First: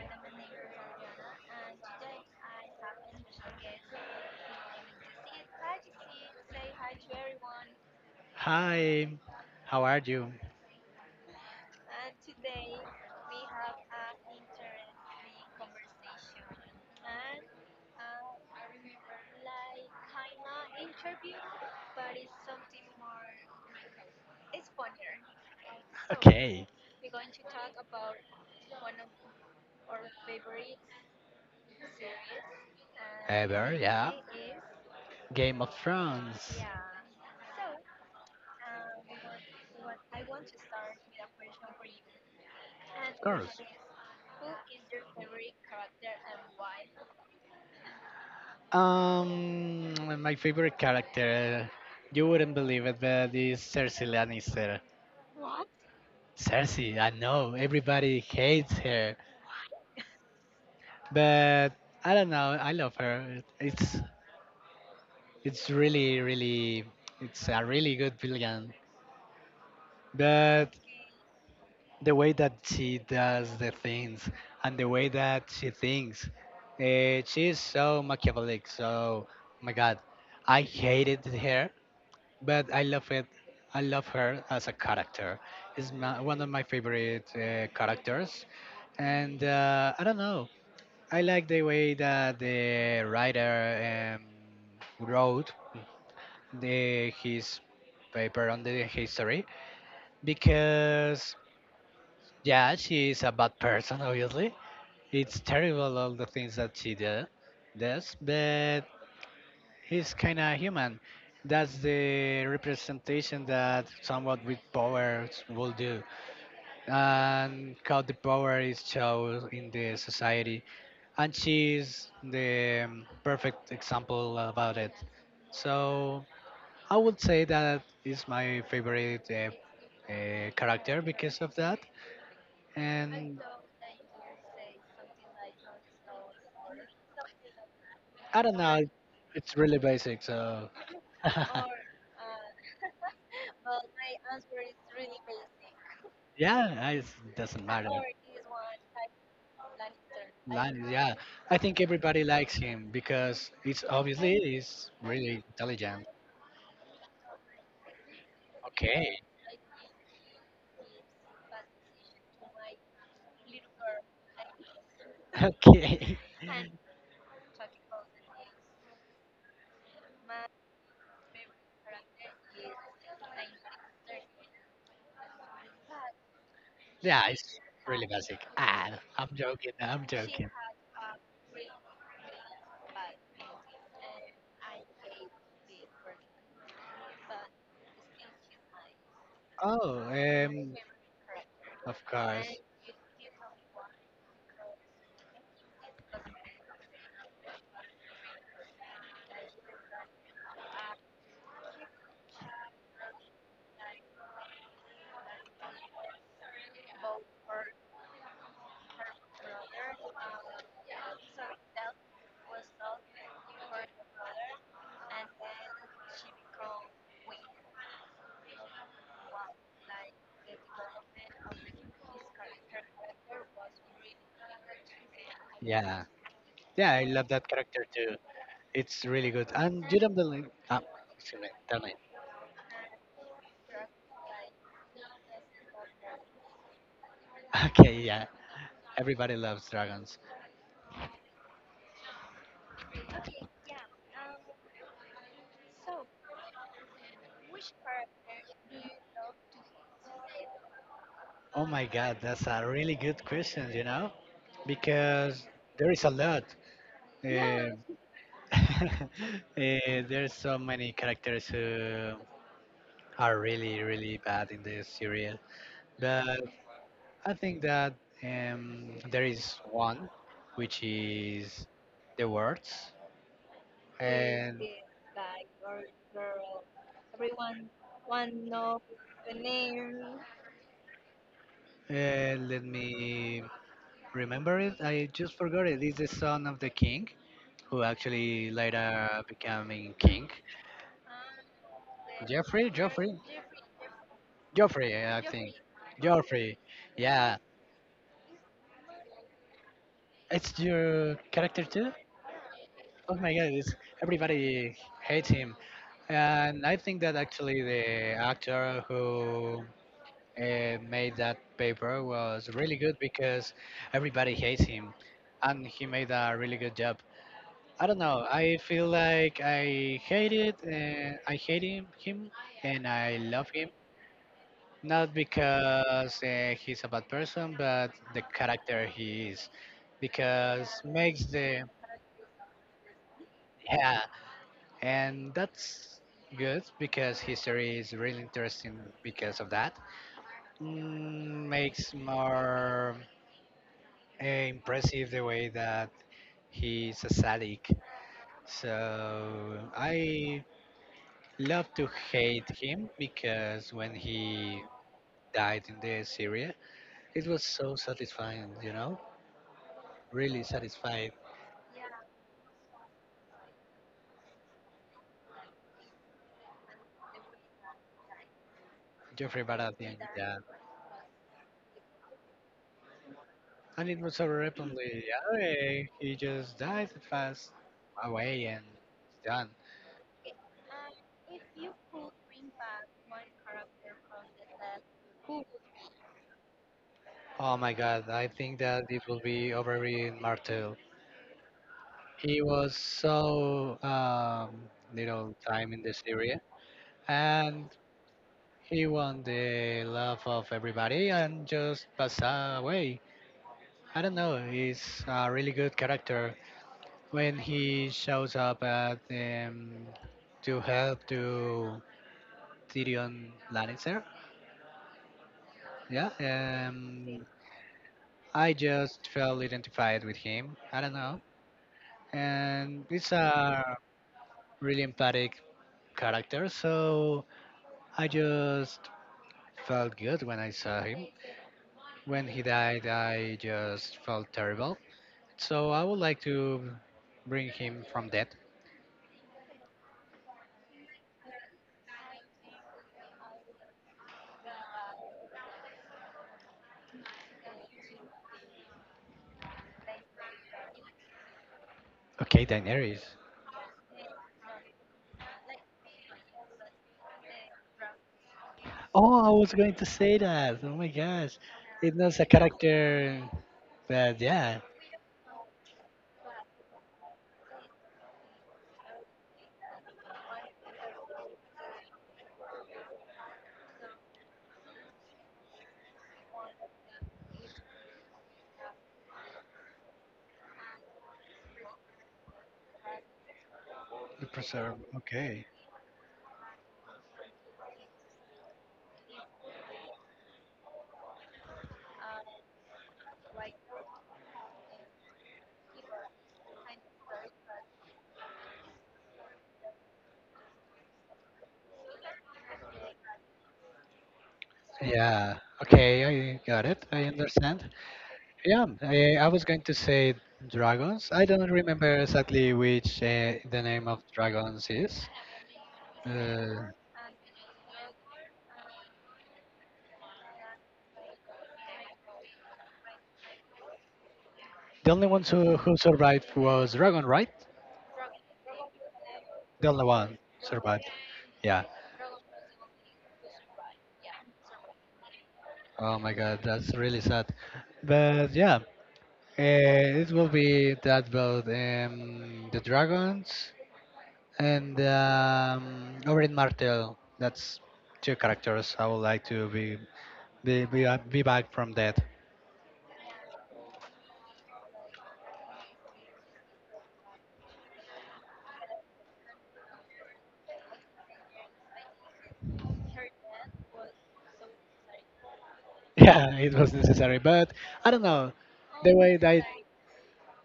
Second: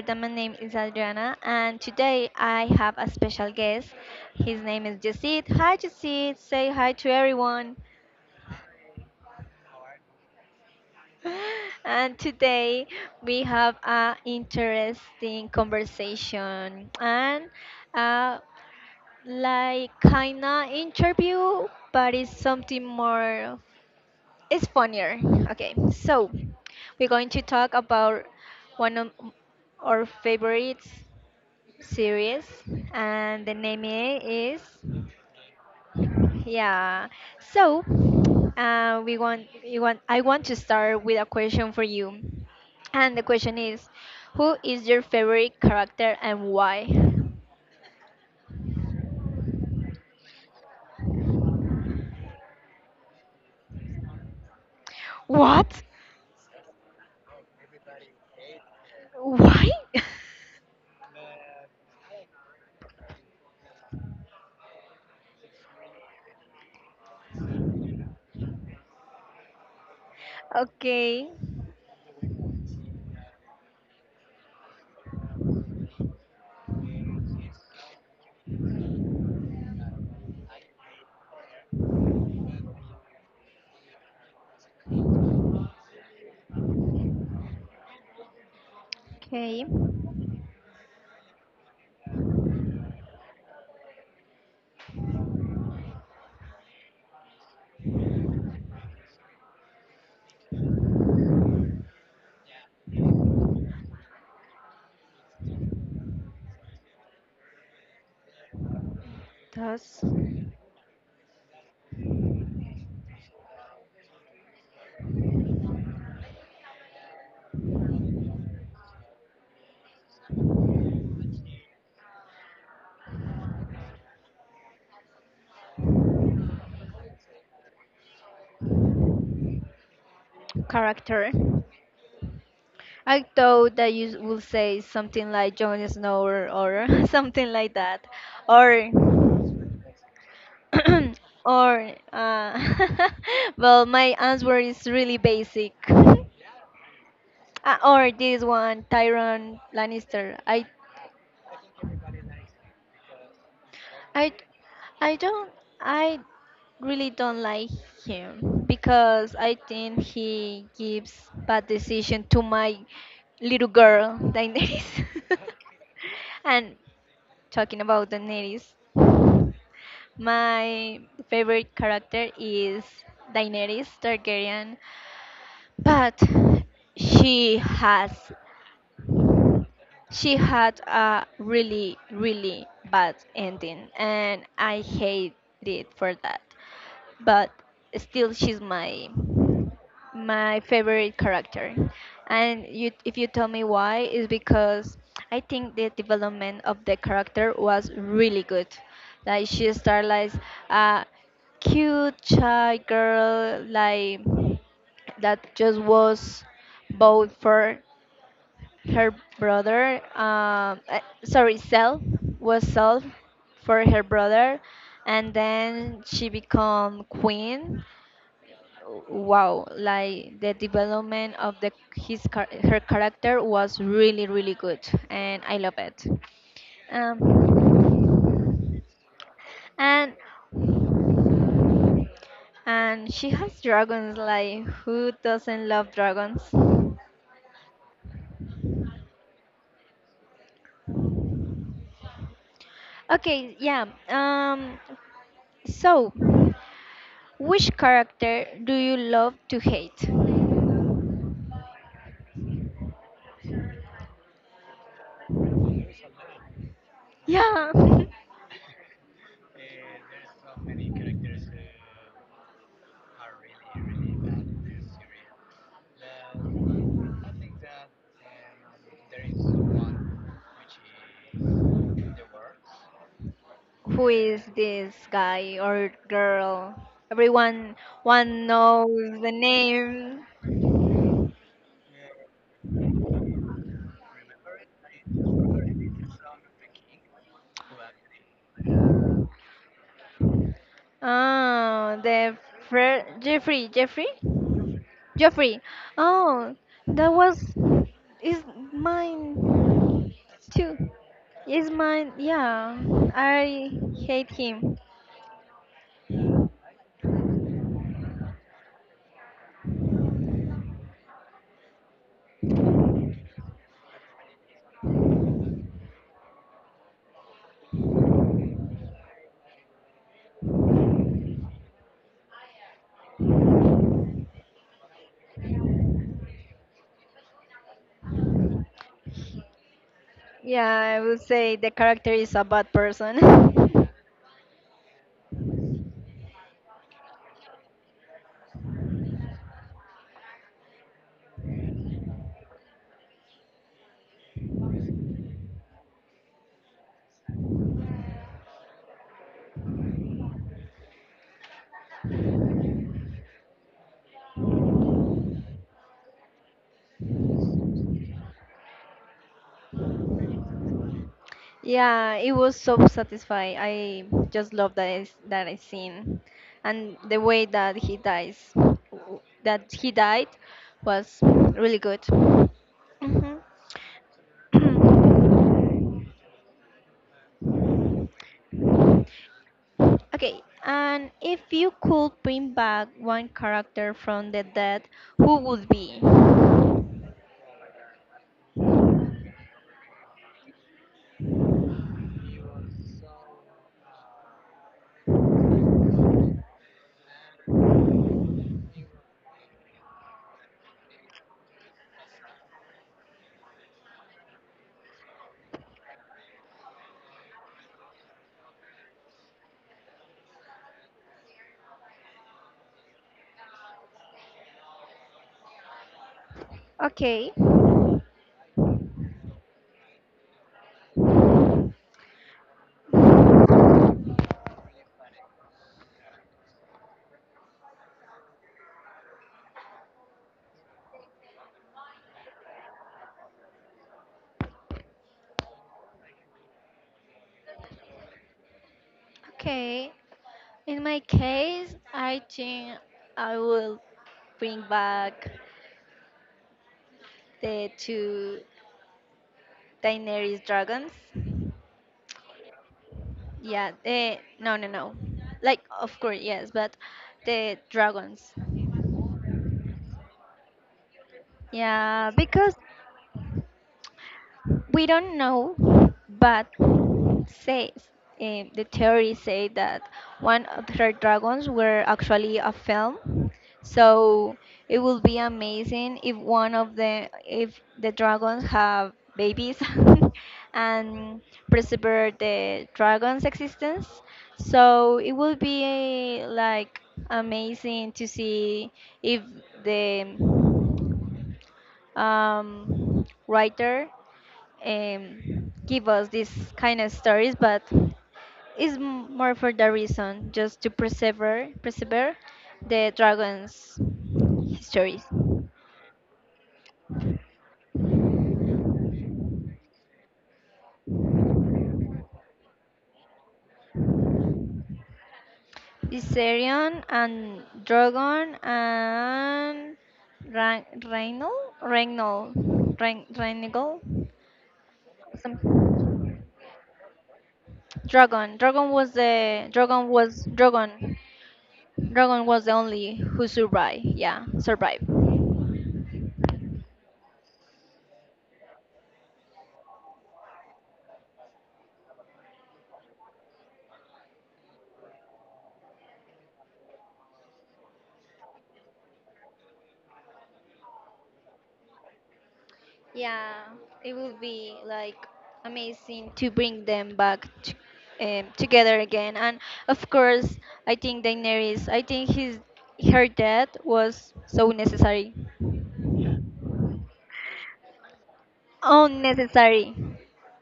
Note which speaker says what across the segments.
Speaker 1: that my name is Adriana, and today I have a special guest. His name is Jacid. Hi, Jacid. Say hi to everyone.
Speaker 2: Hi, how are you?
Speaker 1: And today we have an interesting conversation and uh, like kinda interview, but it's something more it's funnier. Okay, so
Speaker 2: Okay,
Speaker 1: we're going to talk about one of our favorite series, and the
Speaker 2: ever,
Speaker 1: name
Speaker 2: yeah.
Speaker 1: is
Speaker 2: Game of Thrones,
Speaker 1: yeah. So we want you want I want to start with a question for you, and
Speaker 2: of
Speaker 1: the question
Speaker 2: course.
Speaker 1: is, who is your favorite character and why?
Speaker 2: Um, my favorite character, you wouldn't believe it, but is Cersei Lannister.
Speaker 1: What?
Speaker 2: Cersei, I know everybody hates her,
Speaker 1: Why?
Speaker 2: but I don't know. I love her. It's really, really, it's a really good villain. But
Speaker 1: okay,
Speaker 2: the way that she does the things and the way that she thinks. She is so machiavellic. So, oh my God, I hated her, but I love it. I love her as a character. Is my, one of my favorite characters, and
Speaker 1: okay.
Speaker 2: I don't know. I like the way that the writer wrote the his paper on the history because yeah, she is a bad person, obviously. It's terrible all the things that she does, but
Speaker 1: Thus,
Speaker 2: he's kind of human. That's the representation that someone with powers will do, and how the power is shown in the society. And she's the perfect example about it. So I would say that is my favorite character
Speaker 1: character.
Speaker 2: because of that.
Speaker 1: I
Speaker 2: And
Speaker 1: thought that you will say something like Jon Snow or something like that,
Speaker 2: I don't know,
Speaker 1: or
Speaker 2: it's really basic, so.
Speaker 1: or well, my answer is really basic.
Speaker 2: Yeah, it doesn't
Speaker 1: Uh,
Speaker 2: matter.
Speaker 1: or this one, Tyron Lannister.
Speaker 2: Yeah, I think everybody likes him because it's
Speaker 1: I
Speaker 2: obviously he's
Speaker 1: I
Speaker 2: really
Speaker 1: don't
Speaker 2: intelligent.
Speaker 1: I really don't like him
Speaker 2: Okay,
Speaker 1: because I think he gives bad decision to my little girl Daenerys.
Speaker 2: okay.
Speaker 1: and talking about Daenerys, my favorite character is Daenerys Targaryen, but
Speaker 2: Yeah,
Speaker 1: she
Speaker 2: it's really
Speaker 1: has
Speaker 2: basic. Ah, I'm joking. I'm
Speaker 1: she
Speaker 2: joking.
Speaker 1: had a really really bad ending, and I hate it for that but still she's my
Speaker 2: Oh,
Speaker 1: my favorite character.
Speaker 2: of course.
Speaker 1: And you, if you tell me why, is because I think the development of the character was really good. Like she started like a cute shy girl, like that just was bold for her brother, sorry, Cell was sold for her brother, and then she become queen. Wow, like the development of her character was really really good, and I love it.
Speaker 2: Yeah, yeah, I love that character too.
Speaker 1: Um,
Speaker 2: It's really good. And you
Speaker 1: and
Speaker 2: don't believe? Ah, tell me.
Speaker 1: and she has dragons. Like who doesn't love dragons?
Speaker 2: Okay, yeah. Everybody loves dragons.
Speaker 1: Okay, yeah. So. Which character do you love to hate?
Speaker 2: Oh my God, that's a really good question, because there is a lot. Yeah.
Speaker 1: Yeah.
Speaker 2: Um there's so many characters who are really, really bad in this series. But I think that there is one, which is the words.
Speaker 1: Who is
Speaker 2: And
Speaker 1: this guy or girl? Everyone one knows the name.
Speaker 2: okay. Let me remember it. I just forgot it. It's the son of the king who actually later becoming king.
Speaker 1: Oh, the
Speaker 2: Jeffrey, Joffrey,
Speaker 1: Fre- Jeffrey, Jeffrey,
Speaker 2: Joffrey, yeah, I think
Speaker 1: Jeffrey.
Speaker 2: Joffrey.
Speaker 1: Oh, that
Speaker 2: Yeah,
Speaker 1: was is mine
Speaker 2: it's
Speaker 1: too.
Speaker 2: your character
Speaker 1: Is
Speaker 2: too.
Speaker 1: mine? Yeah,
Speaker 2: Oh my God,
Speaker 1: I hate
Speaker 2: everybody
Speaker 1: him.
Speaker 2: hates him, and I think that actually the actor who made that paper was really good because everybody hates him, and he made a really good job. I don't know. I feel like I hate it, and I hate him, and I love. Not because he's a bad person, but the character he is, because
Speaker 1: Yeah, I would
Speaker 2: makes
Speaker 1: say
Speaker 2: the
Speaker 1: the character is a bad person.
Speaker 2: yeah, and that's good because history is really interesting because of that. Makes more impressive the way that he's a sadic. So I love to hate him because when he died in the Syria, it was so satisfying. Really satisfied
Speaker 1: Yeah, it was so satisfying. I just love that I seen, and the way that he dies,
Speaker 2: Jeffrey
Speaker 1: that he
Speaker 2: Baratheon
Speaker 1: died,
Speaker 2: with.
Speaker 1: was really good. Mhm.
Speaker 2: And it was horrible. Hey, he just dies fast away and done.
Speaker 1: okay, and if you could bring back one character from the dead, who would be?
Speaker 2: Oh my God, I think that it will be over in Martell. He was so little time in the series and he won the love of everybody and just passed away. I don't know, he's a really good character when he shows up at to help to Tyrion Lannister. Yeah,
Speaker 1: Okay,
Speaker 2: I just felt identified with him. I don't know, and it's a really empathic character, so I just felt good when I saw him. When he died, I just felt terrible. So I would like to bring him from death.
Speaker 1: okay, in my case, I think I will bring back the two Daenerys dragons.
Speaker 2: Okay, Daenerys.
Speaker 1: Yeah, no, no, no. Like, of course, yes, but the dragons.
Speaker 2: Oh, I was going to say that. Oh my gosh, it
Speaker 1: Yeah,
Speaker 2: was a
Speaker 1: because
Speaker 2: character, but yeah,
Speaker 1: we don't know, but says the theory say that one of her dragons were actually a film. So it would be amazing if one of the if the dragons have babies and preserve the dragon's existence.
Speaker 2: the preserve.
Speaker 1: So it would
Speaker 2: Okay.
Speaker 1: be like amazing to see if the writer give us these kind of stories, but it's more for the reason just to persevere the dragon's histories.
Speaker 2: Yeah. Okay, I got it. I understand. Yeah, I was going to say dragons. I don't remember exactly which the name of dragons is. Uh,
Speaker 1: Viserion and Drogon and Reinald? Reinald. Reinald?
Speaker 2: the only ones
Speaker 1: Some-
Speaker 2: who survived was dragon, right?
Speaker 1: Drogon. Drogon was the
Speaker 2: The only
Speaker 1: Drogon
Speaker 2: one
Speaker 1: was
Speaker 2: survived.
Speaker 1: Drogon.
Speaker 2: Yeah.
Speaker 1: Drogon was the only who survived. Yeah, survived.
Speaker 2: Oh my God, that's really sad. But yeah, it will be that about the dragons and Oberyn Martell. That's two characters I would like to be back from that.
Speaker 1: Yeah, it would be like amazing to bring them back together again. And of course, I think Daenerys, I think his her death was so necessary.
Speaker 2: Yeah, it was necessary, but I don't know the way that
Speaker 1: Unnecessary.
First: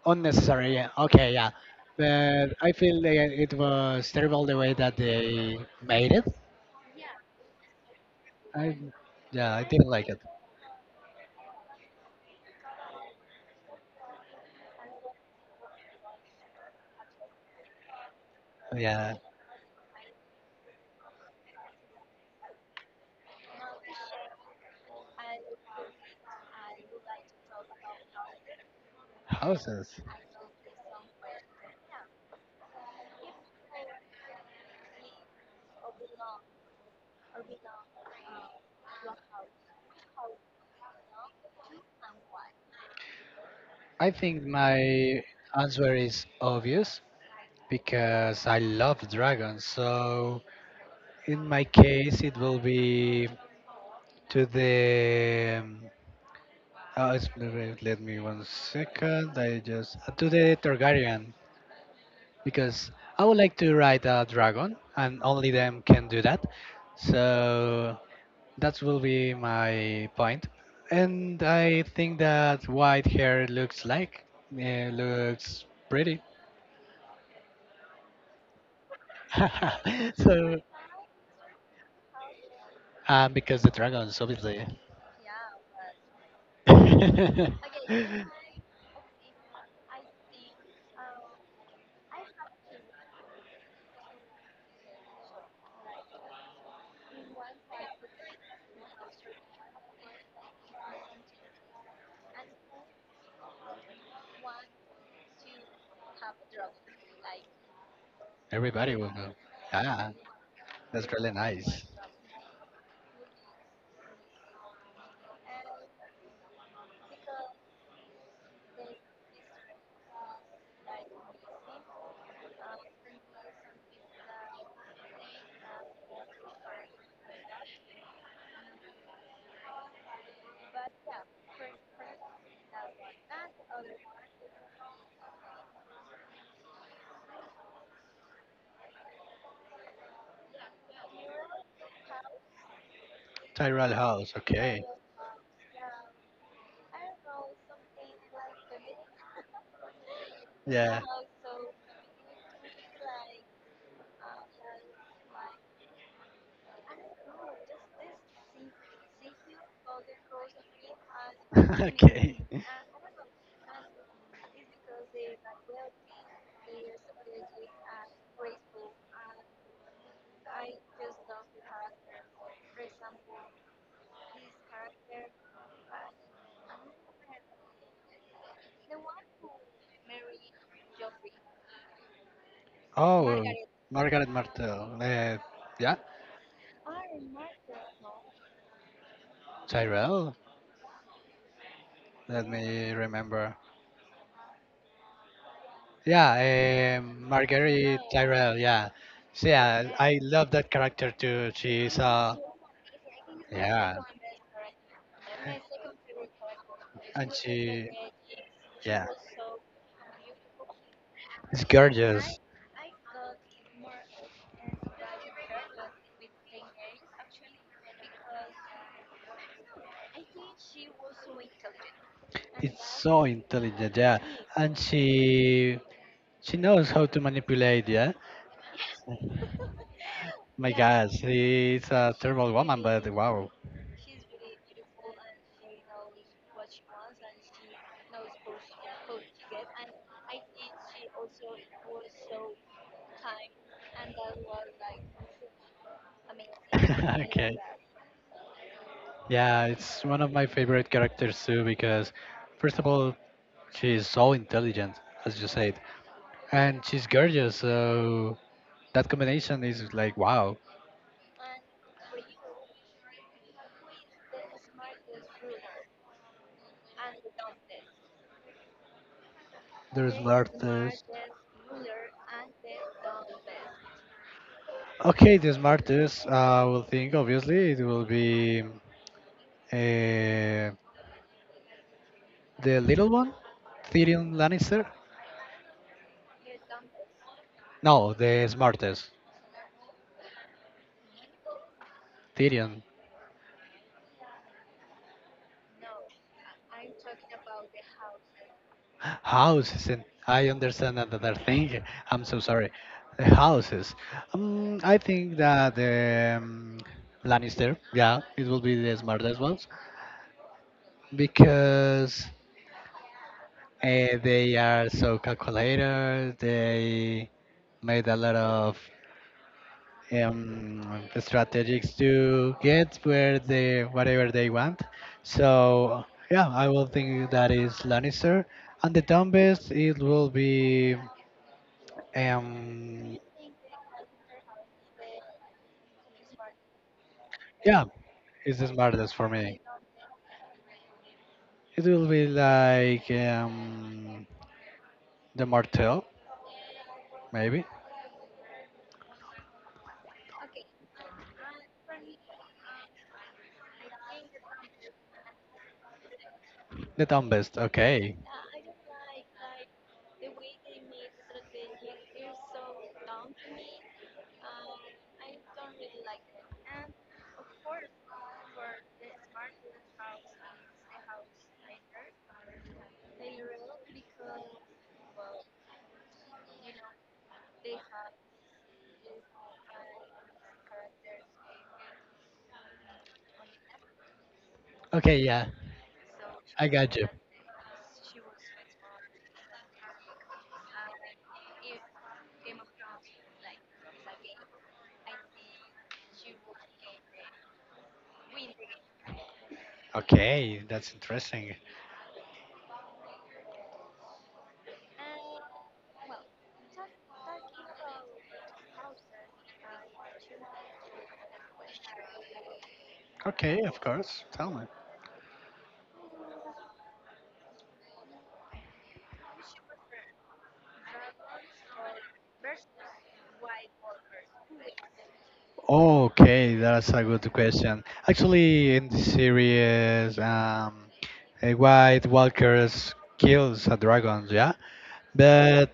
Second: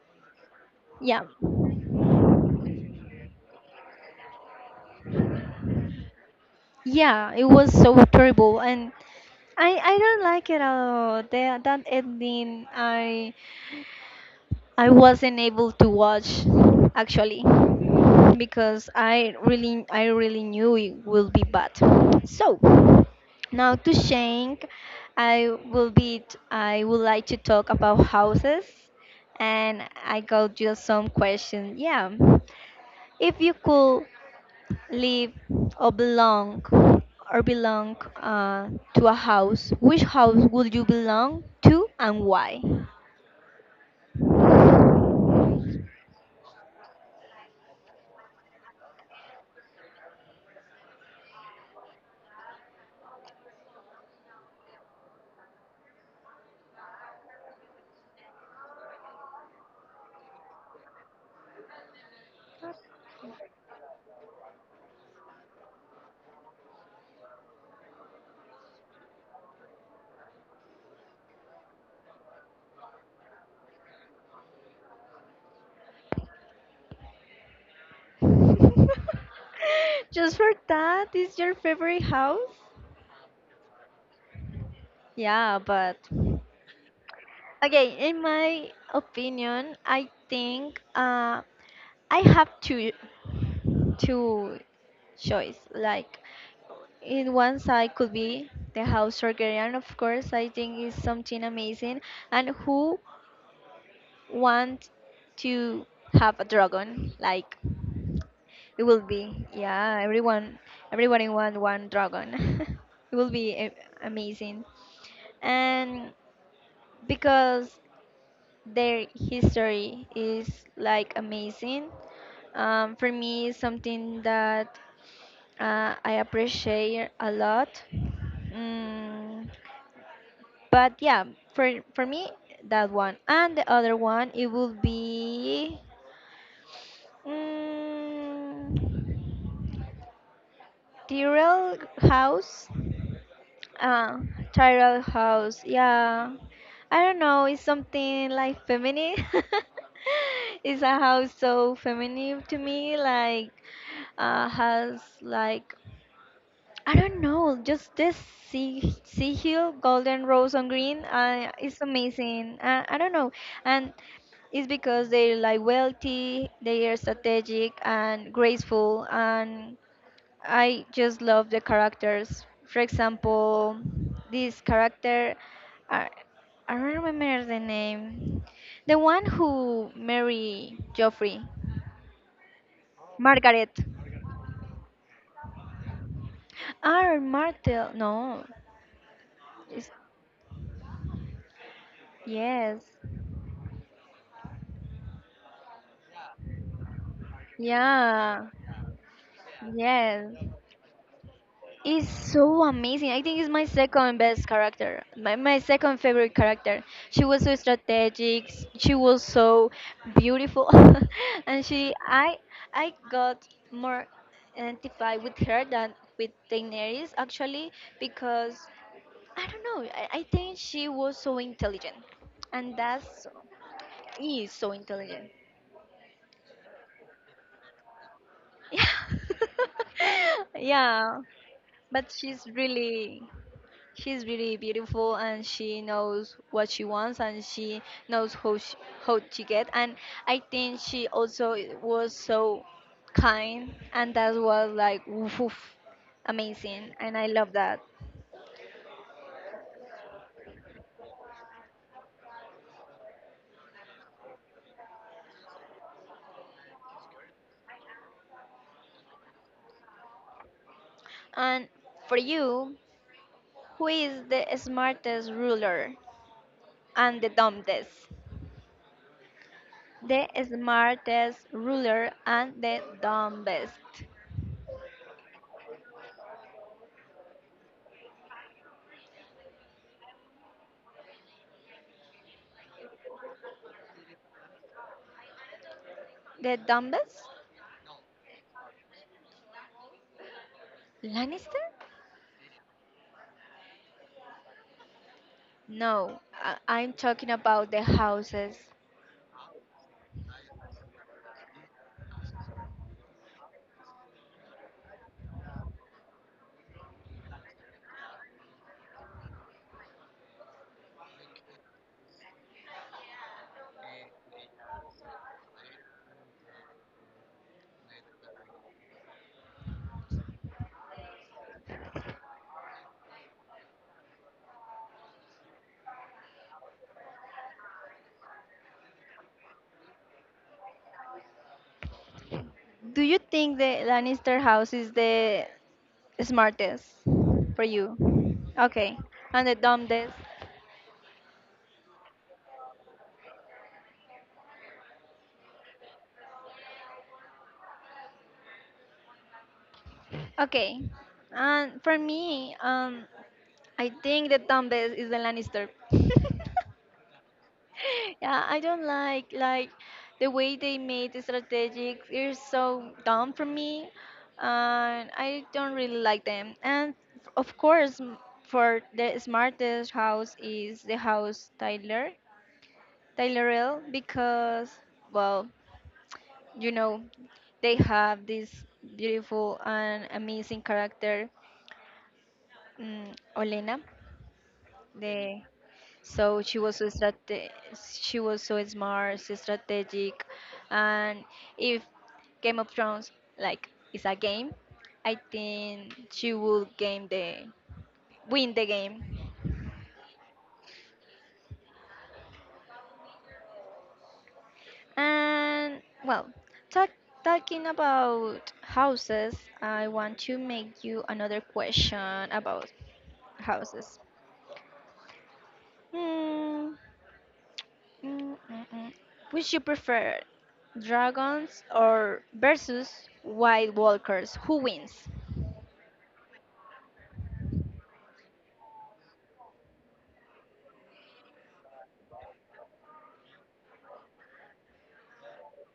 Speaker 2: unnecessary. Yeah,
Speaker 1: Yeah.
Speaker 2: okay, yeah, but I feel like it was terrible the way that they made it.
Speaker 1: Yeah, it was so terrible
Speaker 2: I
Speaker 1: and
Speaker 2: Yeah, I
Speaker 1: I
Speaker 2: didn't
Speaker 1: I
Speaker 2: like it.
Speaker 1: don't like it at all. That ending I wasn't able to watch actually because
Speaker 2: Yeah,
Speaker 1: I really knew it will be bad. So now to Shank, I will be I would like to talk about houses and
Speaker 2: houses.
Speaker 1: I got just some questions. Yeah. If you could live or belong or belong to a house, which house would you belong to and why?
Speaker 2: I think my answer is obvious because I love dragons. So in my case, it will be to the oh, it's let me 1 second. I just to the Targaryen because I would like to ride a dragon, and only them can do that. So that will be my point. And I think that white hair looks looks pretty.
Speaker 1: Just for
Speaker 2: So
Speaker 1: that, is your favorite house?
Speaker 2: because the dragons, obviously,
Speaker 1: Yeah, but okay, in my opinion, I think I have two choice. Like in one side could be the house Targaryen, of course. I think is something amazing. And who want to have a dragon? Like it
Speaker 2: everybody
Speaker 1: will
Speaker 2: will know.
Speaker 1: be yeah,
Speaker 2: Ah,
Speaker 1: everyone
Speaker 2: that's
Speaker 1: everyone
Speaker 2: really
Speaker 1: in want
Speaker 2: nice.
Speaker 1: one dragon. it will be amazing. And because their history is like amazing for me is something that I appreciate a lot, mm, but yeah for me that one and the other one it will be, mm, Tyrell house.
Speaker 2: Tyrell
Speaker 1: Uh,
Speaker 2: House, okay,
Speaker 1: Tyrell House. Yeah. I don't know. It's something like feminine. it's a
Speaker 2: yeah.
Speaker 1: house so feminine to me. Like, has like I don't know. Just this sea hill, golden rose on green. It's
Speaker 2: Okay.
Speaker 1: amazing. I don't know. And it's because they're like wealthy, they are strategic and graceful and I just love the characters. For example, this character, I, I don't remember the name. The one who married Joffrey,
Speaker 2: Oh,
Speaker 1: Margaret.
Speaker 2: Margaret Martel. Yeah,
Speaker 1: Martel. No. It's-
Speaker 2: Tyrell. Let
Speaker 1: yes.
Speaker 2: me remember. Yeah, Marguerite
Speaker 1: Yeah.
Speaker 2: Tyrell. Yeah, so, yeah. I
Speaker 1: Yes.
Speaker 2: love that character too. She's
Speaker 1: Is so amazing. I think it's my
Speaker 2: yeah,
Speaker 1: second best character, my second favorite character. She
Speaker 2: and
Speaker 1: was so
Speaker 2: she,
Speaker 1: strategic. She
Speaker 2: yeah,
Speaker 1: was so beautiful, and
Speaker 2: it's
Speaker 1: she
Speaker 2: gorgeous.
Speaker 1: I got more identified with her than with Daenerys actually because I don't know. I think she was so intelligent, and
Speaker 2: It's so
Speaker 1: that's
Speaker 2: intelligent. Yeah,
Speaker 1: is so
Speaker 2: and
Speaker 1: intelligent.
Speaker 2: she knows how to manipulate. Yeah,
Speaker 1: Yeah,
Speaker 2: my gosh,
Speaker 1: yeah.
Speaker 2: she's
Speaker 1: But
Speaker 2: a terrible woman, but wow.
Speaker 1: she's really beautiful and she knows what she wants and she knows how to get and I think she also was so kind and that was like woof, woof, amazing and I love
Speaker 2: Okay.
Speaker 1: that.
Speaker 2: Yeah, it's one of my favorite characters too because, first of all, she's so intelligent, as you said, and she's gorgeous. So that combination is like wow.
Speaker 1: And for you, who is the smartest ruler and the dumbest?
Speaker 2: There's
Speaker 1: The
Speaker 2: Martha's.
Speaker 1: smartest ruler and the dumbest.
Speaker 2: Okay, the smartest I will think obviously it will be uh, the little one, Tyrion Lannister.
Speaker 1: The dumbest?
Speaker 2: No, the smartest,
Speaker 1: Lannister?
Speaker 2: Tyrion.
Speaker 1: No, I'm talking about the houses.
Speaker 2: Houses, and I understand another thing. I'm so sorry. The houses. I think that Lannister, yeah, it will be the smartest ones because they are so calculated. They made a lot of strategies to get where they whatever they want. So yeah, I will think that is Lannister, and the dumbest it will be.
Speaker 1: Do you
Speaker 2: Um,
Speaker 1: think the Lannister house is the smartest for
Speaker 2: yeah,
Speaker 1: you?
Speaker 2: it's the
Speaker 1: Okay,
Speaker 2: smartest for
Speaker 1: and the
Speaker 2: me.
Speaker 1: dumbest.
Speaker 2: It will be like the Martel, maybe.
Speaker 1: Okay, and for me, I think the dumbest is the Lannister.
Speaker 2: The dumbest. Okay.
Speaker 1: yeah, I don't like the way they made the strategic. It's so dumb for me, and I don't really like them. And of course, for the smartest house is the house Tyler Taylorville because, well, you know, they have this beautiful and amazing character, um, Olena.
Speaker 2: Okay.
Speaker 1: The
Speaker 2: Yeah,
Speaker 1: so she
Speaker 2: I
Speaker 1: was so
Speaker 2: got you.
Speaker 1: strate- She was so smart, so strategic, and if Game of Thrones like is a game, I think she will game the win the game.
Speaker 2: Okay, that's interesting.
Speaker 1: And well, talk, talking about houses, I want to make you another question about
Speaker 2: Okay, of
Speaker 1: houses.
Speaker 2: course. Tell me.
Speaker 1: Hmm. Mm, mm, mm. Which you prefer, dragons or versus white walkers? Who wins?
Speaker 2: Okay, that's a good question. Actually, in the series, a White Walkers kills a dragon, yeah. But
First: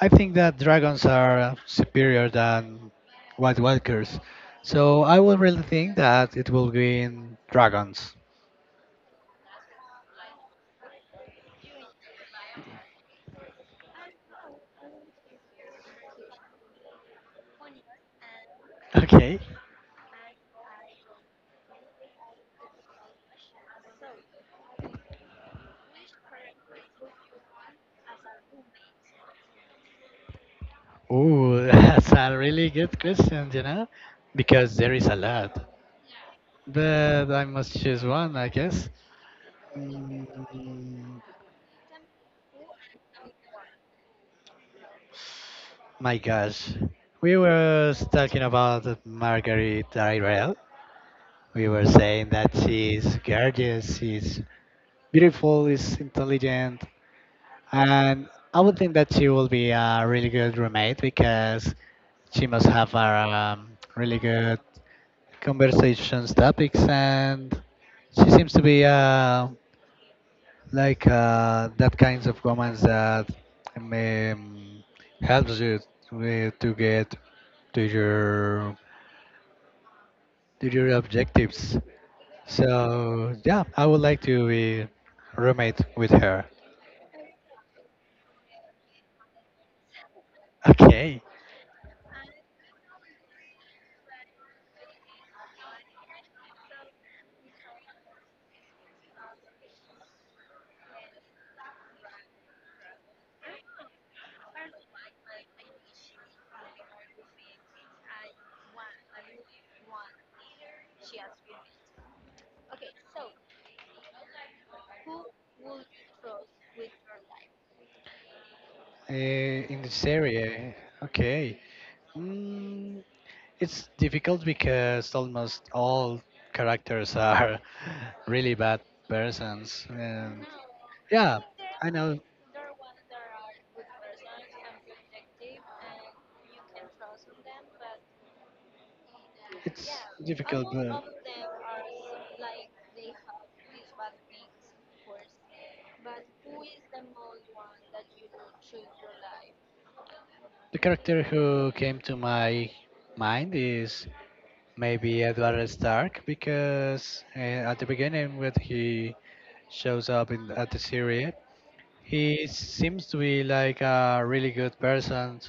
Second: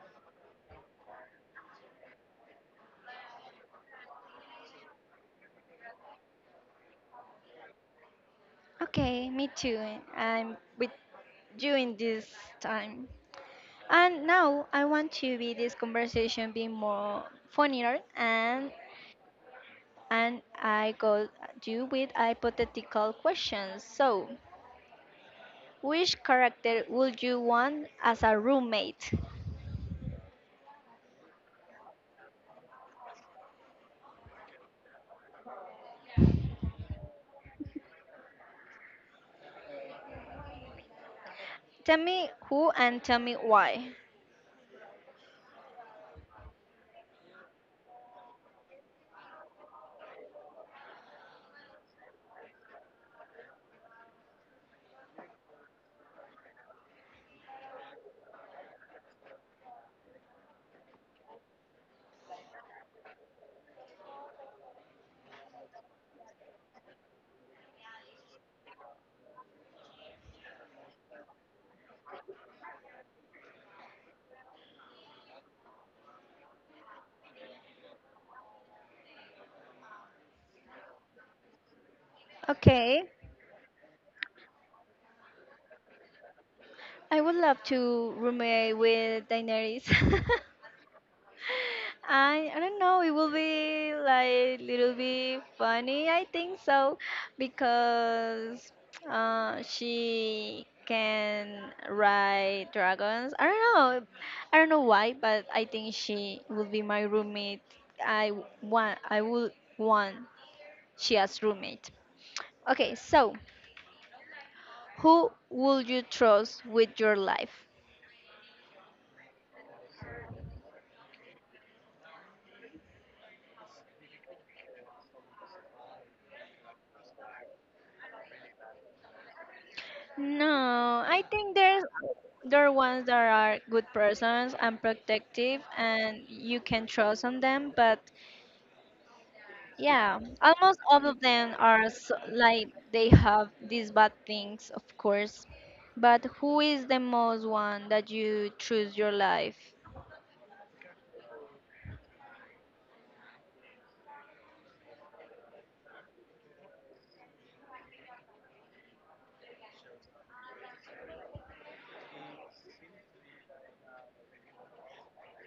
Speaker 2: I think that dragons are superior than White Walkers, so I would really think that it will be in dragons.
Speaker 1: Okay, me too. I'm with you in this time. And now I want to be this conversation be more funnier and
Speaker 2: Okay.
Speaker 1: and I got you with hypothetical questions. So, which character would you want as a roommate?
Speaker 2: Ooh, that's a really good question, because there is a lot. But I must choose one, I guess. Mm,
Speaker 1: Tell me who and tell me why.
Speaker 2: My gosh, we were talking about Marguerite Tyrell. We were saying that she's gorgeous, she's beautiful, is intelligent, and I would think that she will be a really good roommate because she must have a really good conversations topics, and she seems to be like that kinds of woman that um, helps you to get to your to your objectives.
Speaker 1: Okay,
Speaker 2: So yeah, I would like to be roommate with her.
Speaker 1: I would love to roommate with Daenerys.
Speaker 2: Okay,
Speaker 1: I don't know. It will be like little bit funny. I think so because she can ride dragons. I don't know. I don't know why, but I think she will be my roommate. I w- want. I will want she as roommate. Okay, so who would you trust with your life?
Speaker 2: in this area. Okay, mm, it's difficult because almost all characters are really bad persons, and
Speaker 1: No, I
Speaker 2: yeah,
Speaker 1: think
Speaker 2: I know
Speaker 1: there are ones that are good persons and protective, and you can trust on them. But
Speaker 2: it's
Speaker 1: yeah,
Speaker 2: difficult,
Speaker 1: almost
Speaker 2: but
Speaker 1: all of them are so, like they have these bad things, of course. But who is the most one that you choose your life?
Speaker 2: the character who came to my mind is maybe Edward Stark because at the beginning when he shows up in at the series, he seems to be like a really good person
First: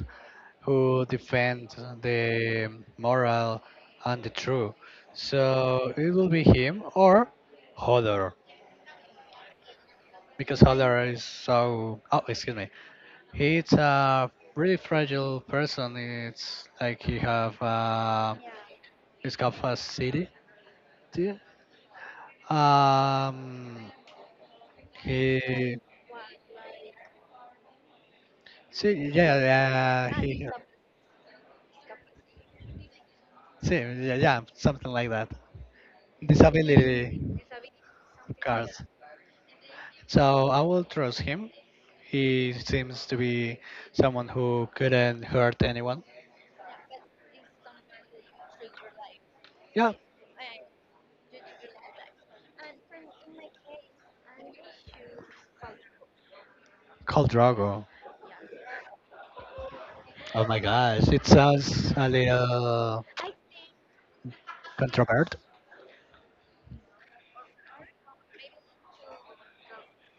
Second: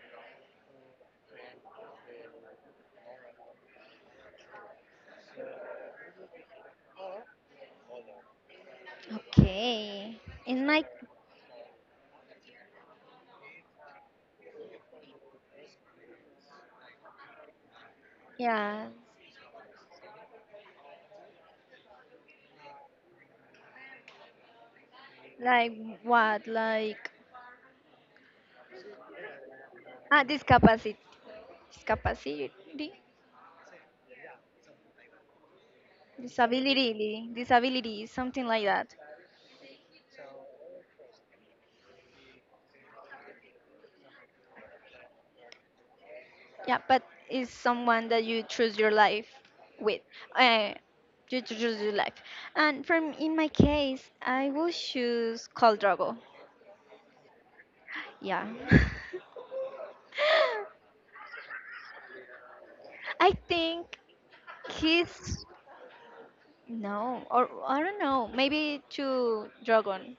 Speaker 2: who defends the moral and the true. So it will be him or Hodor
Speaker 1: Okay.
Speaker 2: because
Speaker 1: In my
Speaker 2: Hodor is so. Oh, excuse me. He's a really fragile person. It's like he have
Speaker 1: Yeah,
Speaker 2: he's got facility. Um,
Speaker 1: like
Speaker 2: he
Speaker 1: what? Like
Speaker 2: see, yeah, yeah,
Speaker 1: ah,
Speaker 2: he
Speaker 1: discapacity, discapacity,
Speaker 2: see, yeah, yeah, something like that. Disability
Speaker 1: disability, something like
Speaker 2: cards.
Speaker 1: that.
Speaker 2: So I will trust him. He seems to be someone who couldn't hurt anyone.
Speaker 1: Yeah, but it's someone that you choose your life
Speaker 2: Yeah,
Speaker 1: with. Uh, you to choose your life. And from in my case, I will choose Khal Drogo.
Speaker 2: called Drago.
Speaker 1: Yeah.
Speaker 2: Oh my gosh, it sounds a little
Speaker 1: I think
Speaker 2: controversial.
Speaker 1: he's No, or I don't know, maybe to Dragon,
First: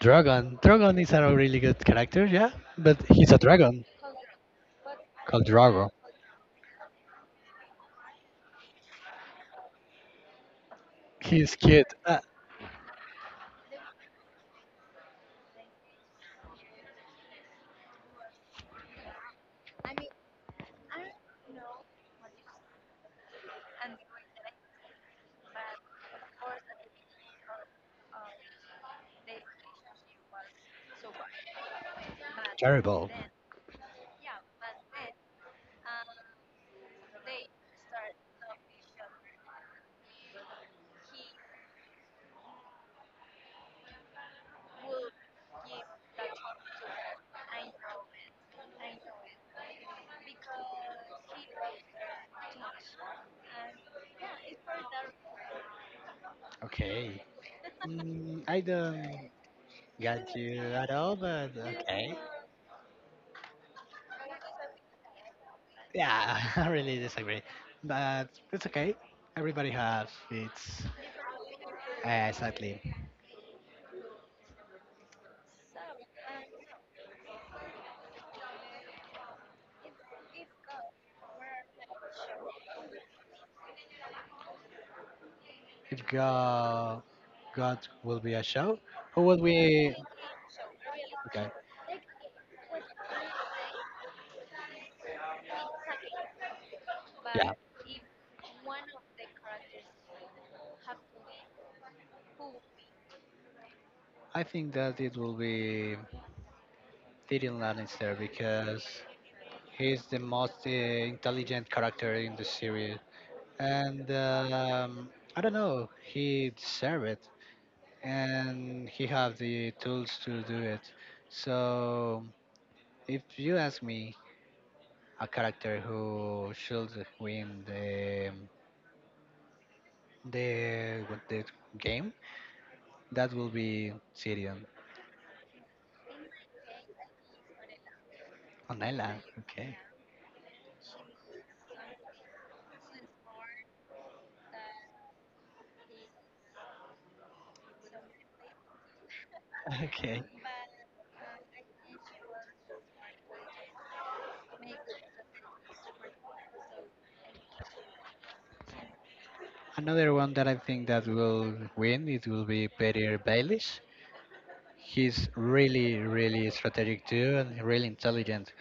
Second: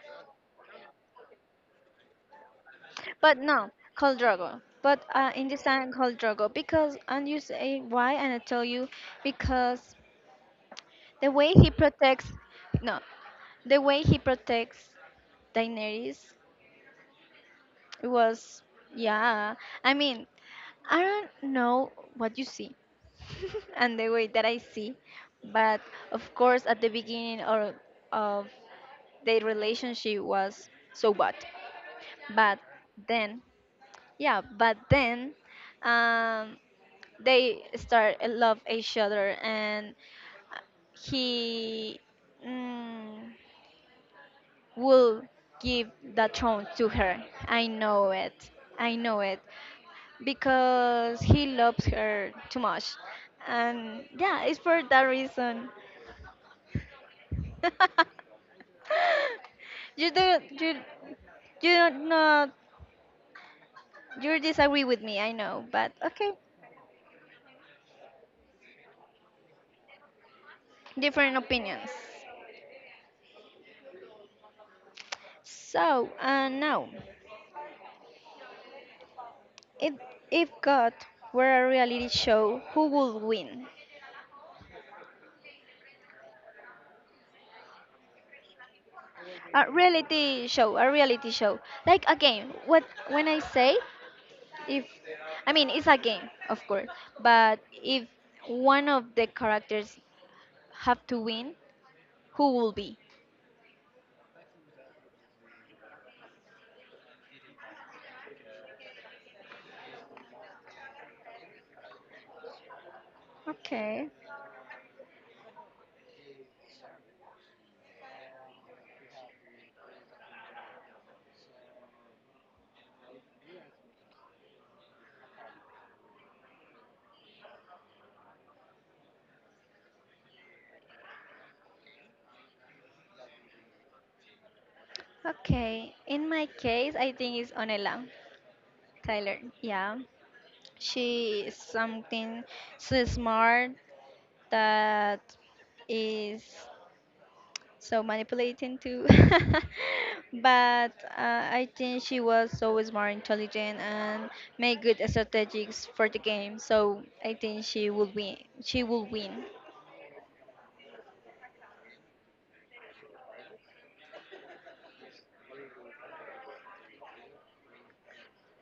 Speaker 2: Dragon. Dragon is a really good character, yeah, but he's a
Speaker 1: but no,
Speaker 2: dragon
Speaker 1: Khal Drogo. But
Speaker 2: called
Speaker 1: in this
Speaker 2: Drago.
Speaker 1: time, Khal Drogo, because and you say why, and I tell you because the way
Speaker 2: He's
Speaker 1: he
Speaker 2: cute. Ah,
Speaker 1: protects, no, the way he protects Daenerys. It was, yeah. I mean, I don't know what you see and the way that I see, but of course, at the beginning of their relationship was so bad. But
Speaker 2: terrible.
Speaker 1: then, yeah, but then um, they start love each other, and he, mm, will give that throne to her. I know it. I know it. Because he loves her too much. And yeah, it's for that reason.
Speaker 2: Okay. I don't
Speaker 1: you
Speaker 2: get
Speaker 1: do
Speaker 2: you
Speaker 1: you
Speaker 2: at all, but
Speaker 1: you don't
Speaker 2: okay.
Speaker 1: know, you disagree with me, I know, but okay,
Speaker 2: Yeah, I really disagree. But it's okay. Everybody has its.
Speaker 1: different opinions.
Speaker 2: Exactly.
Speaker 1: So now, if if God were a reality show, who would win?
Speaker 2: If God, God will be a show, who will
Speaker 1: A
Speaker 2: be.
Speaker 1: reality show, a reality
Speaker 2: Okay.
Speaker 1: show. Like a game. What, when I say if I mean it's a game of course,
Speaker 2: Yeah.
Speaker 1: but if one of the characters have to win, who will be?
Speaker 2: I think that it will be Tyrion Lannister because he's the most intelligent character in the series,
Speaker 1: Okay.
Speaker 2: and I don't know. He deserved it, and he have the tools to do it. So, if you ask me, a character who should win the game, that will be Sirion.
Speaker 1: Okay. In my case, I think it's Onela
Speaker 2: Oh, Nela.
Speaker 1: Tyler.
Speaker 2: Okay.
Speaker 1: Yeah. She is something so smart that is so manipulating too. but I think she was always more intelligent and made good strategies for the game. So I think she will win. She will win.
Speaker 2: Another one that I think that will win, it will be Peter Baelish. He's really, really strategic too, and really intelligent.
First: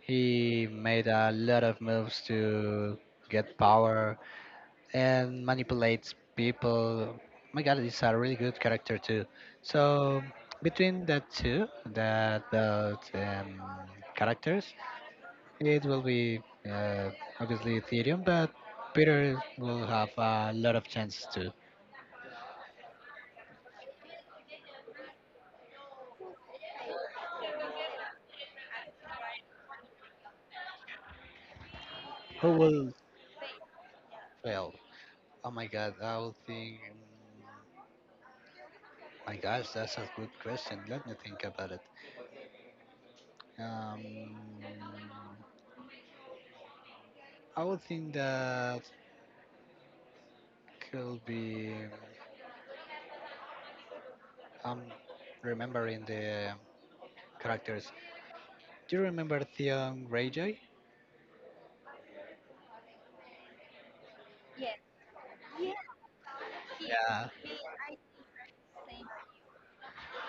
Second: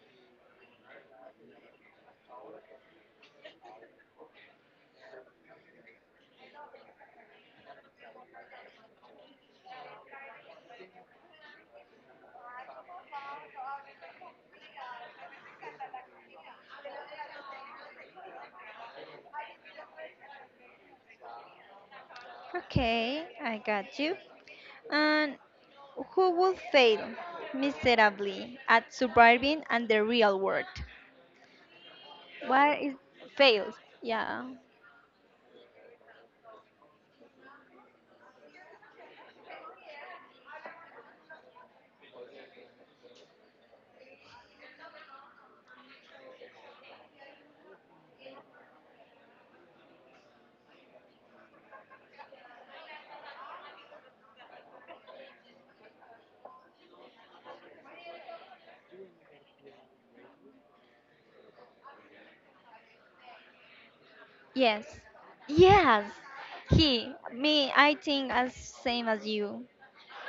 Speaker 2: He made a lot of moves to get power and manipulates people. Oh my God, he's a really good character too. So between that two, that characters, it will be uh, obviously Ethereum, but Peter will have a lot of chances too.
Speaker 1: Okay, I got you. And who will fail miserably at surviving and the real world?
Speaker 2: Who
Speaker 1: What
Speaker 2: will
Speaker 1: is fails? Yeah.
Speaker 2: Well, oh my God, I would think. My gosh, that's a good question. Let me think about it. Um, I would think that could be. I'm remembering the characters. Do you remember Theon Greyjoy?
Speaker 1: Yes. Yes. He.
Speaker 2: Yeah,
Speaker 1: Me. I think as same as you.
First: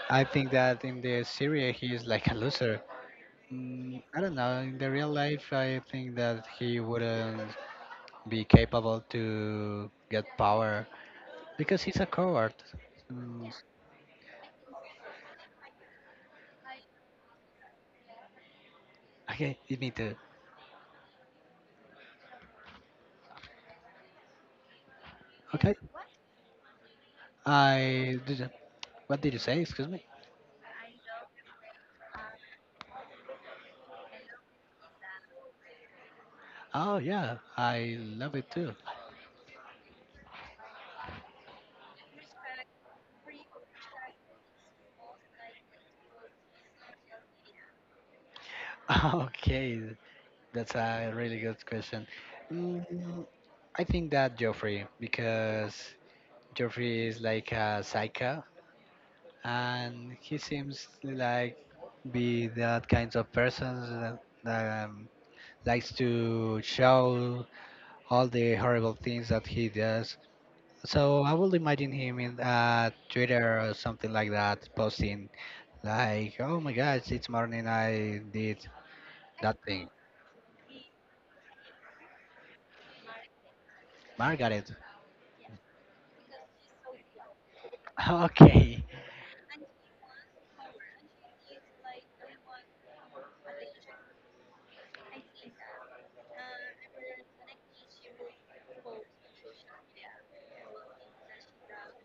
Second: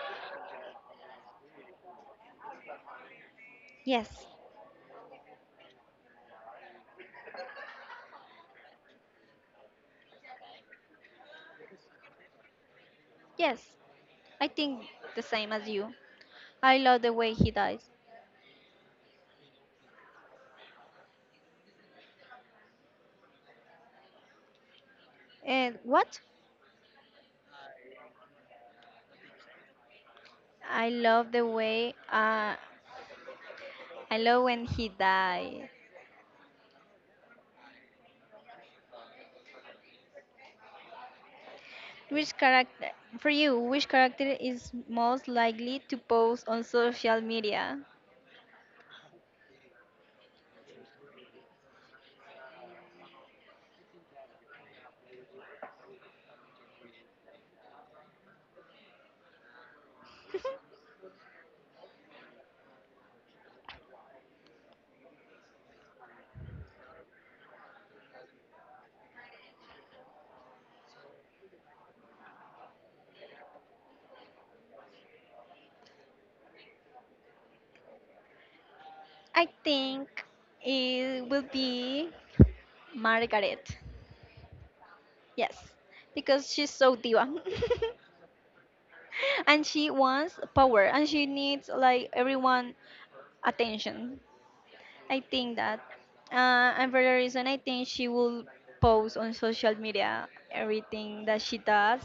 Speaker 2: I think that in the series he is like a loser.
Speaker 1: Yes.
Speaker 2: I don't know. In the real life, I think that he wouldn't be capable to get power because he's a coward. Mm,
Speaker 1: Yes. I think the same as you. I love the way he dies.
Speaker 2: Okay, you need to. Okay,
Speaker 1: And what?
Speaker 2: I did. What did you say? Excuse me.
Speaker 1: I love the way I love when he dies.
Speaker 2: Oh yeah, I love it too.
Speaker 1: Which character for you? Which character is most likely to post on social media?
Speaker 2: Okay, that's a really good question. Mm, I think that Joffrey because Joffrey is like a psycho, and he seems like be that kind of person that likes to show all the horrible things that he does. So I will imagine him in Twitter or something like that, posting like, "Oh my gosh, it's morning. I did
Speaker 1: I
Speaker 2: that thing,
Speaker 1: think it will be Margaret.
Speaker 2: Margaret."
Speaker 1: Yes, because she's so diva,
Speaker 2: Okay,
Speaker 1: and she wants power, and she needs like everyone attention. I think that, and for the reason I think she will post on social media everything that she does,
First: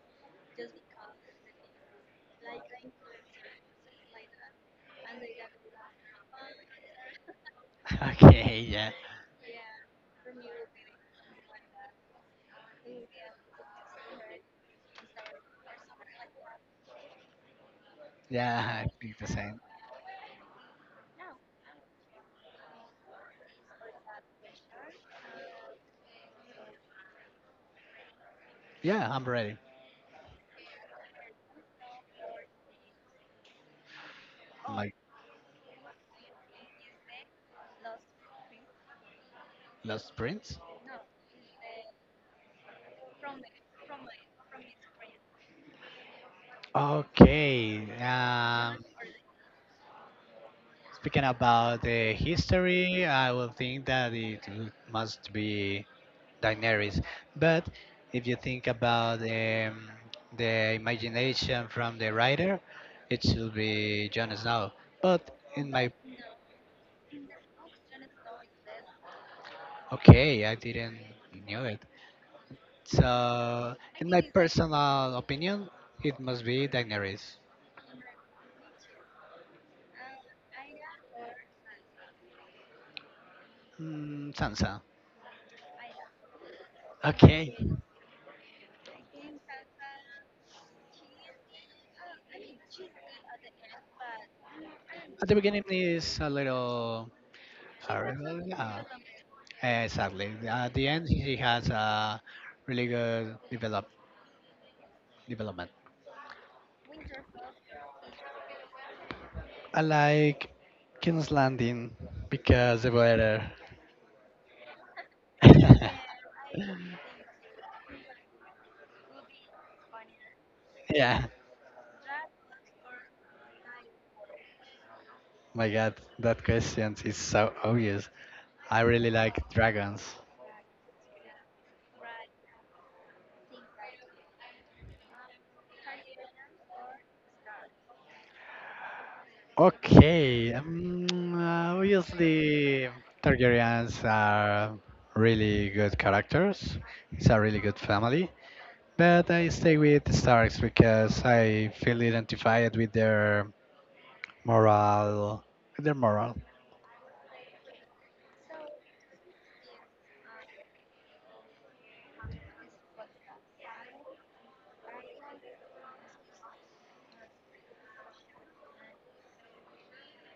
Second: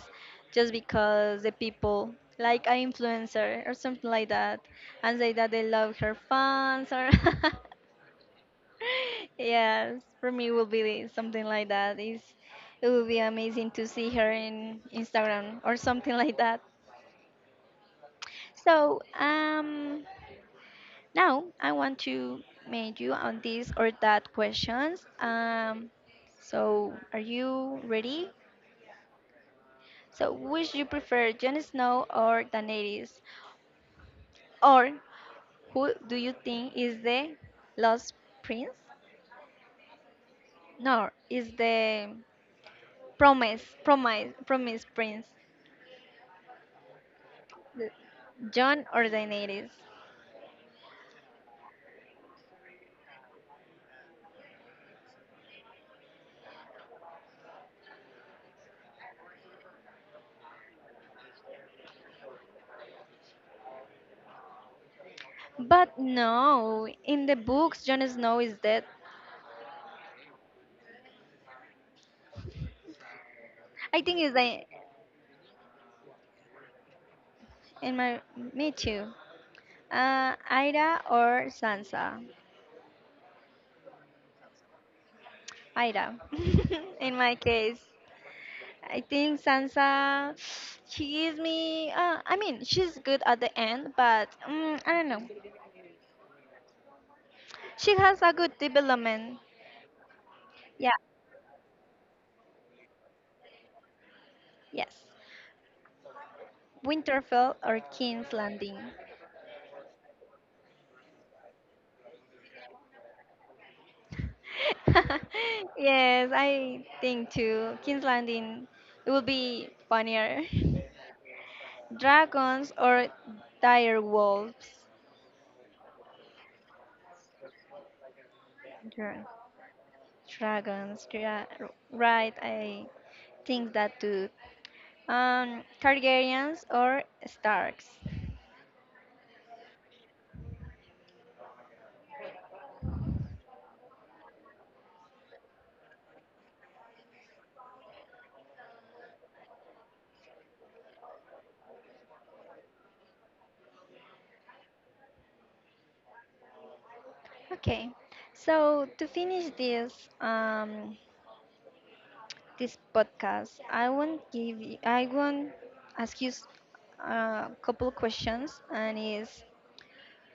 Speaker 1: just because the people like an influencer or something like that, and say that they love her fans or
Speaker 2: okay, yeah,
Speaker 1: yes, for me will be something like that. Is it would be amazing to see her in Instagram or something like that.
Speaker 2: yeah, I
Speaker 1: So
Speaker 2: think the same.
Speaker 1: Now, I want to make you on this or that questions. So, are you ready?
Speaker 2: Yeah, I'm ready.
Speaker 1: So, which you prefer, Jon Snow or Daenerys?
Speaker 2: My
Speaker 1: Or who do you think is the Lost Prince?
Speaker 2: Lost Prince.
Speaker 1: No, is the Promise Prince.
Speaker 2: Okay.
Speaker 1: The- John or Daenerys.
Speaker 2: Speaking about the history, I will think that it must be Daenerys. But if you think about the imagination from the writer, it should be Jon Snow. But in my
Speaker 1: But no, in the books, Jon Snow is dead.
Speaker 2: okay, I didn't knew it. So
Speaker 1: I
Speaker 2: in
Speaker 1: think
Speaker 2: my
Speaker 1: it's the
Speaker 2: personal opinion, it must be Daenerys.
Speaker 1: in my me too. Ida or Sansa?
Speaker 2: Sansa.
Speaker 1: Aira, in my
Speaker 2: Okay.
Speaker 1: case, I think Sansa, she gives me, I mean, she's good at the end, but I don't know.
Speaker 2: At the beginning is a little
Speaker 1: She has
Speaker 2: hard.
Speaker 1: a good
Speaker 2: Uh,
Speaker 1: development.
Speaker 2: exactly. At the
Speaker 1: Yeah,
Speaker 2: end, he has a really good develop
Speaker 1: yes.
Speaker 2: development.
Speaker 1: Winterfell or King's Landing?
Speaker 2: I like King's Landing because the weather.
Speaker 1: yes, I think too. King's Landing, it will be funnier.
Speaker 2: Yeah,
Speaker 1: Dragons or dire wolves?
Speaker 2: my God, that question is so obvious. I really like dragons.
Speaker 1: Dragons, yeah, right, I think that too. Targaryens or Starks.
Speaker 2: Okay, obviously Targaryens are really good characters. It's a really good family. But I stay with the Starks because I feel identified with their moral. Their moral.
Speaker 1: Okay, so to finish this this podcast, I won't give you, I won't ask you a couple questions, and is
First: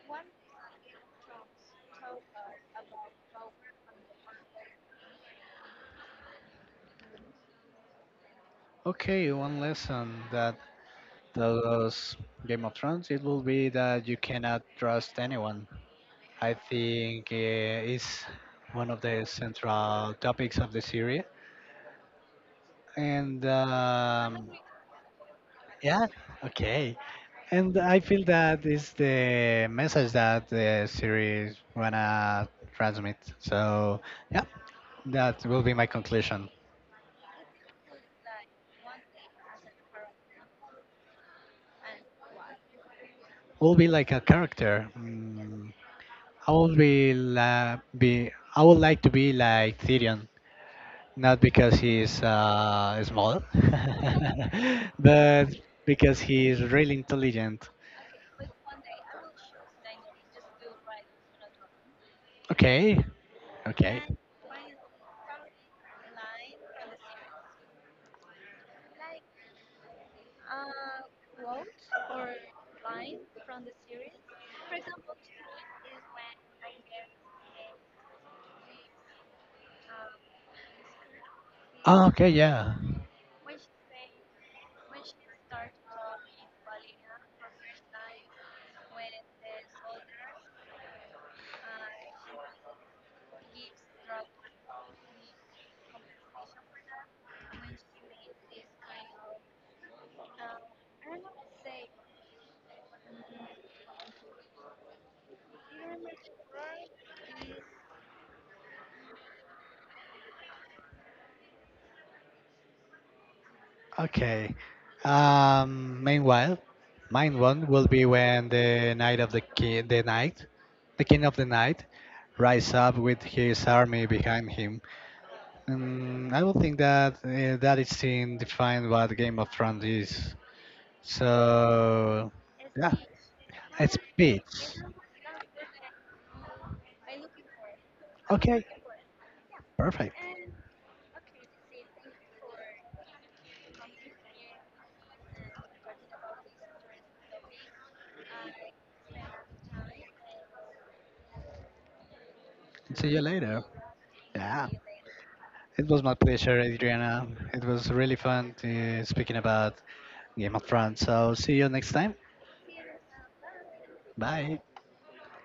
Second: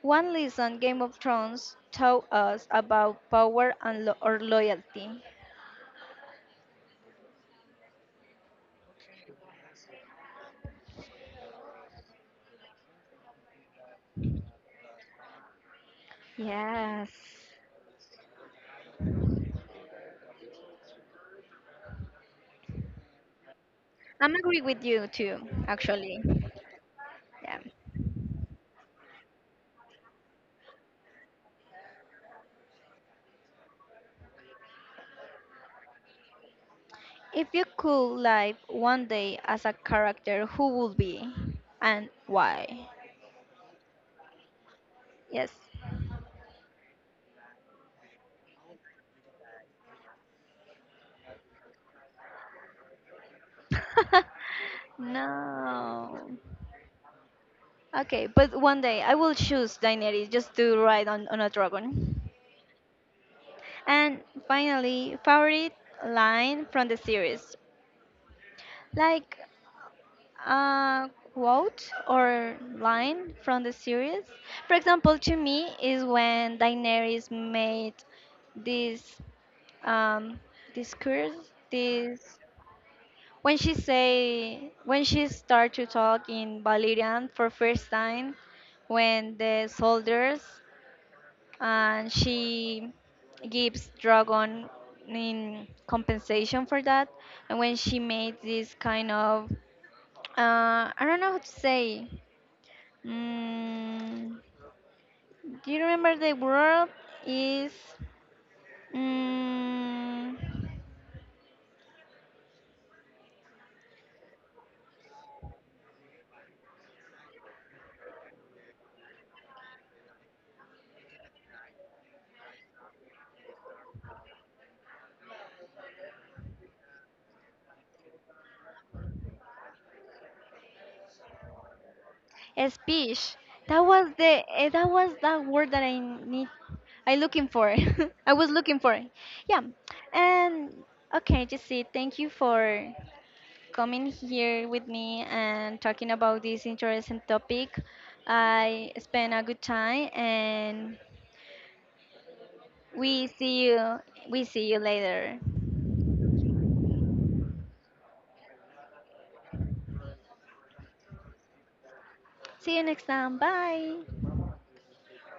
Speaker 1: one lesson Game of Thrones taught us about power and or loyalty.
Speaker 2: Okay, one lesson that those Game of Thrones, it will be that you cannot trust anyone. I
Speaker 1: Yes,
Speaker 2: think it's one of the central topics of the series. And
Speaker 1: I'm agree with you too,
Speaker 2: yeah,
Speaker 1: actually.
Speaker 2: okay.
Speaker 1: Yeah.
Speaker 2: And I feel that is the message that the series wanna transmit. So yeah, that will be my conclusion.
Speaker 1: If you could live one day as a character, who would be and why?
Speaker 2: Will be like a character.
Speaker 1: Yes.
Speaker 2: I will be, be. I would like to be like Tyrion not because he's small, but
Speaker 1: no.
Speaker 2: because he's really intelligent.
Speaker 1: Okay, but one day I will choose Daenerys just to ride on a dragon.
Speaker 2: Okay, okay.
Speaker 1: And finally, favorite line from the series. Like a quote or line from the series. For example, to me is when Daenerys made this um, this curse,
Speaker 2: Oh, okay,
Speaker 1: this
Speaker 2: yeah.
Speaker 1: when she say when she start to talk in Valerian for first time, when the soldiers and she gives dragon in compensation for that, and when she made this kind of I don't know how to say. Mm, do you remember the word is? Mm,
Speaker 2: Okay. Meanwhile, mine one will be when the knight of the king, the knight, the king of the night, rise up with his army behind him. I don't think that that is in defined what Game of Thrones is. So,
Speaker 1: a
Speaker 2: yeah,
Speaker 1: speech.
Speaker 2: it's Peach.
Speaker 1: That was that word that I need. I looking for. I was
Speaker 2: Okay,
Speaker 1: looking for. Yeah.
Speaker 2: perfect.
Speaker 1: And okay, Jesse, thank you for coming here with me and talking about this interesting topic. I spent a good time, and
Speaker 2: See you
Speaker 1: we
Speaker 2: later.
Speaker 1: see you. We
Speaker 2: Yeah.
Speaker 1: see you later.
Speaker 2: It was my pleasure, Adriana. It was really fun speaking about Game of Thrones, so see you next time.
Speaker 1: See you next time. Bye.
Speaker 2: Bye.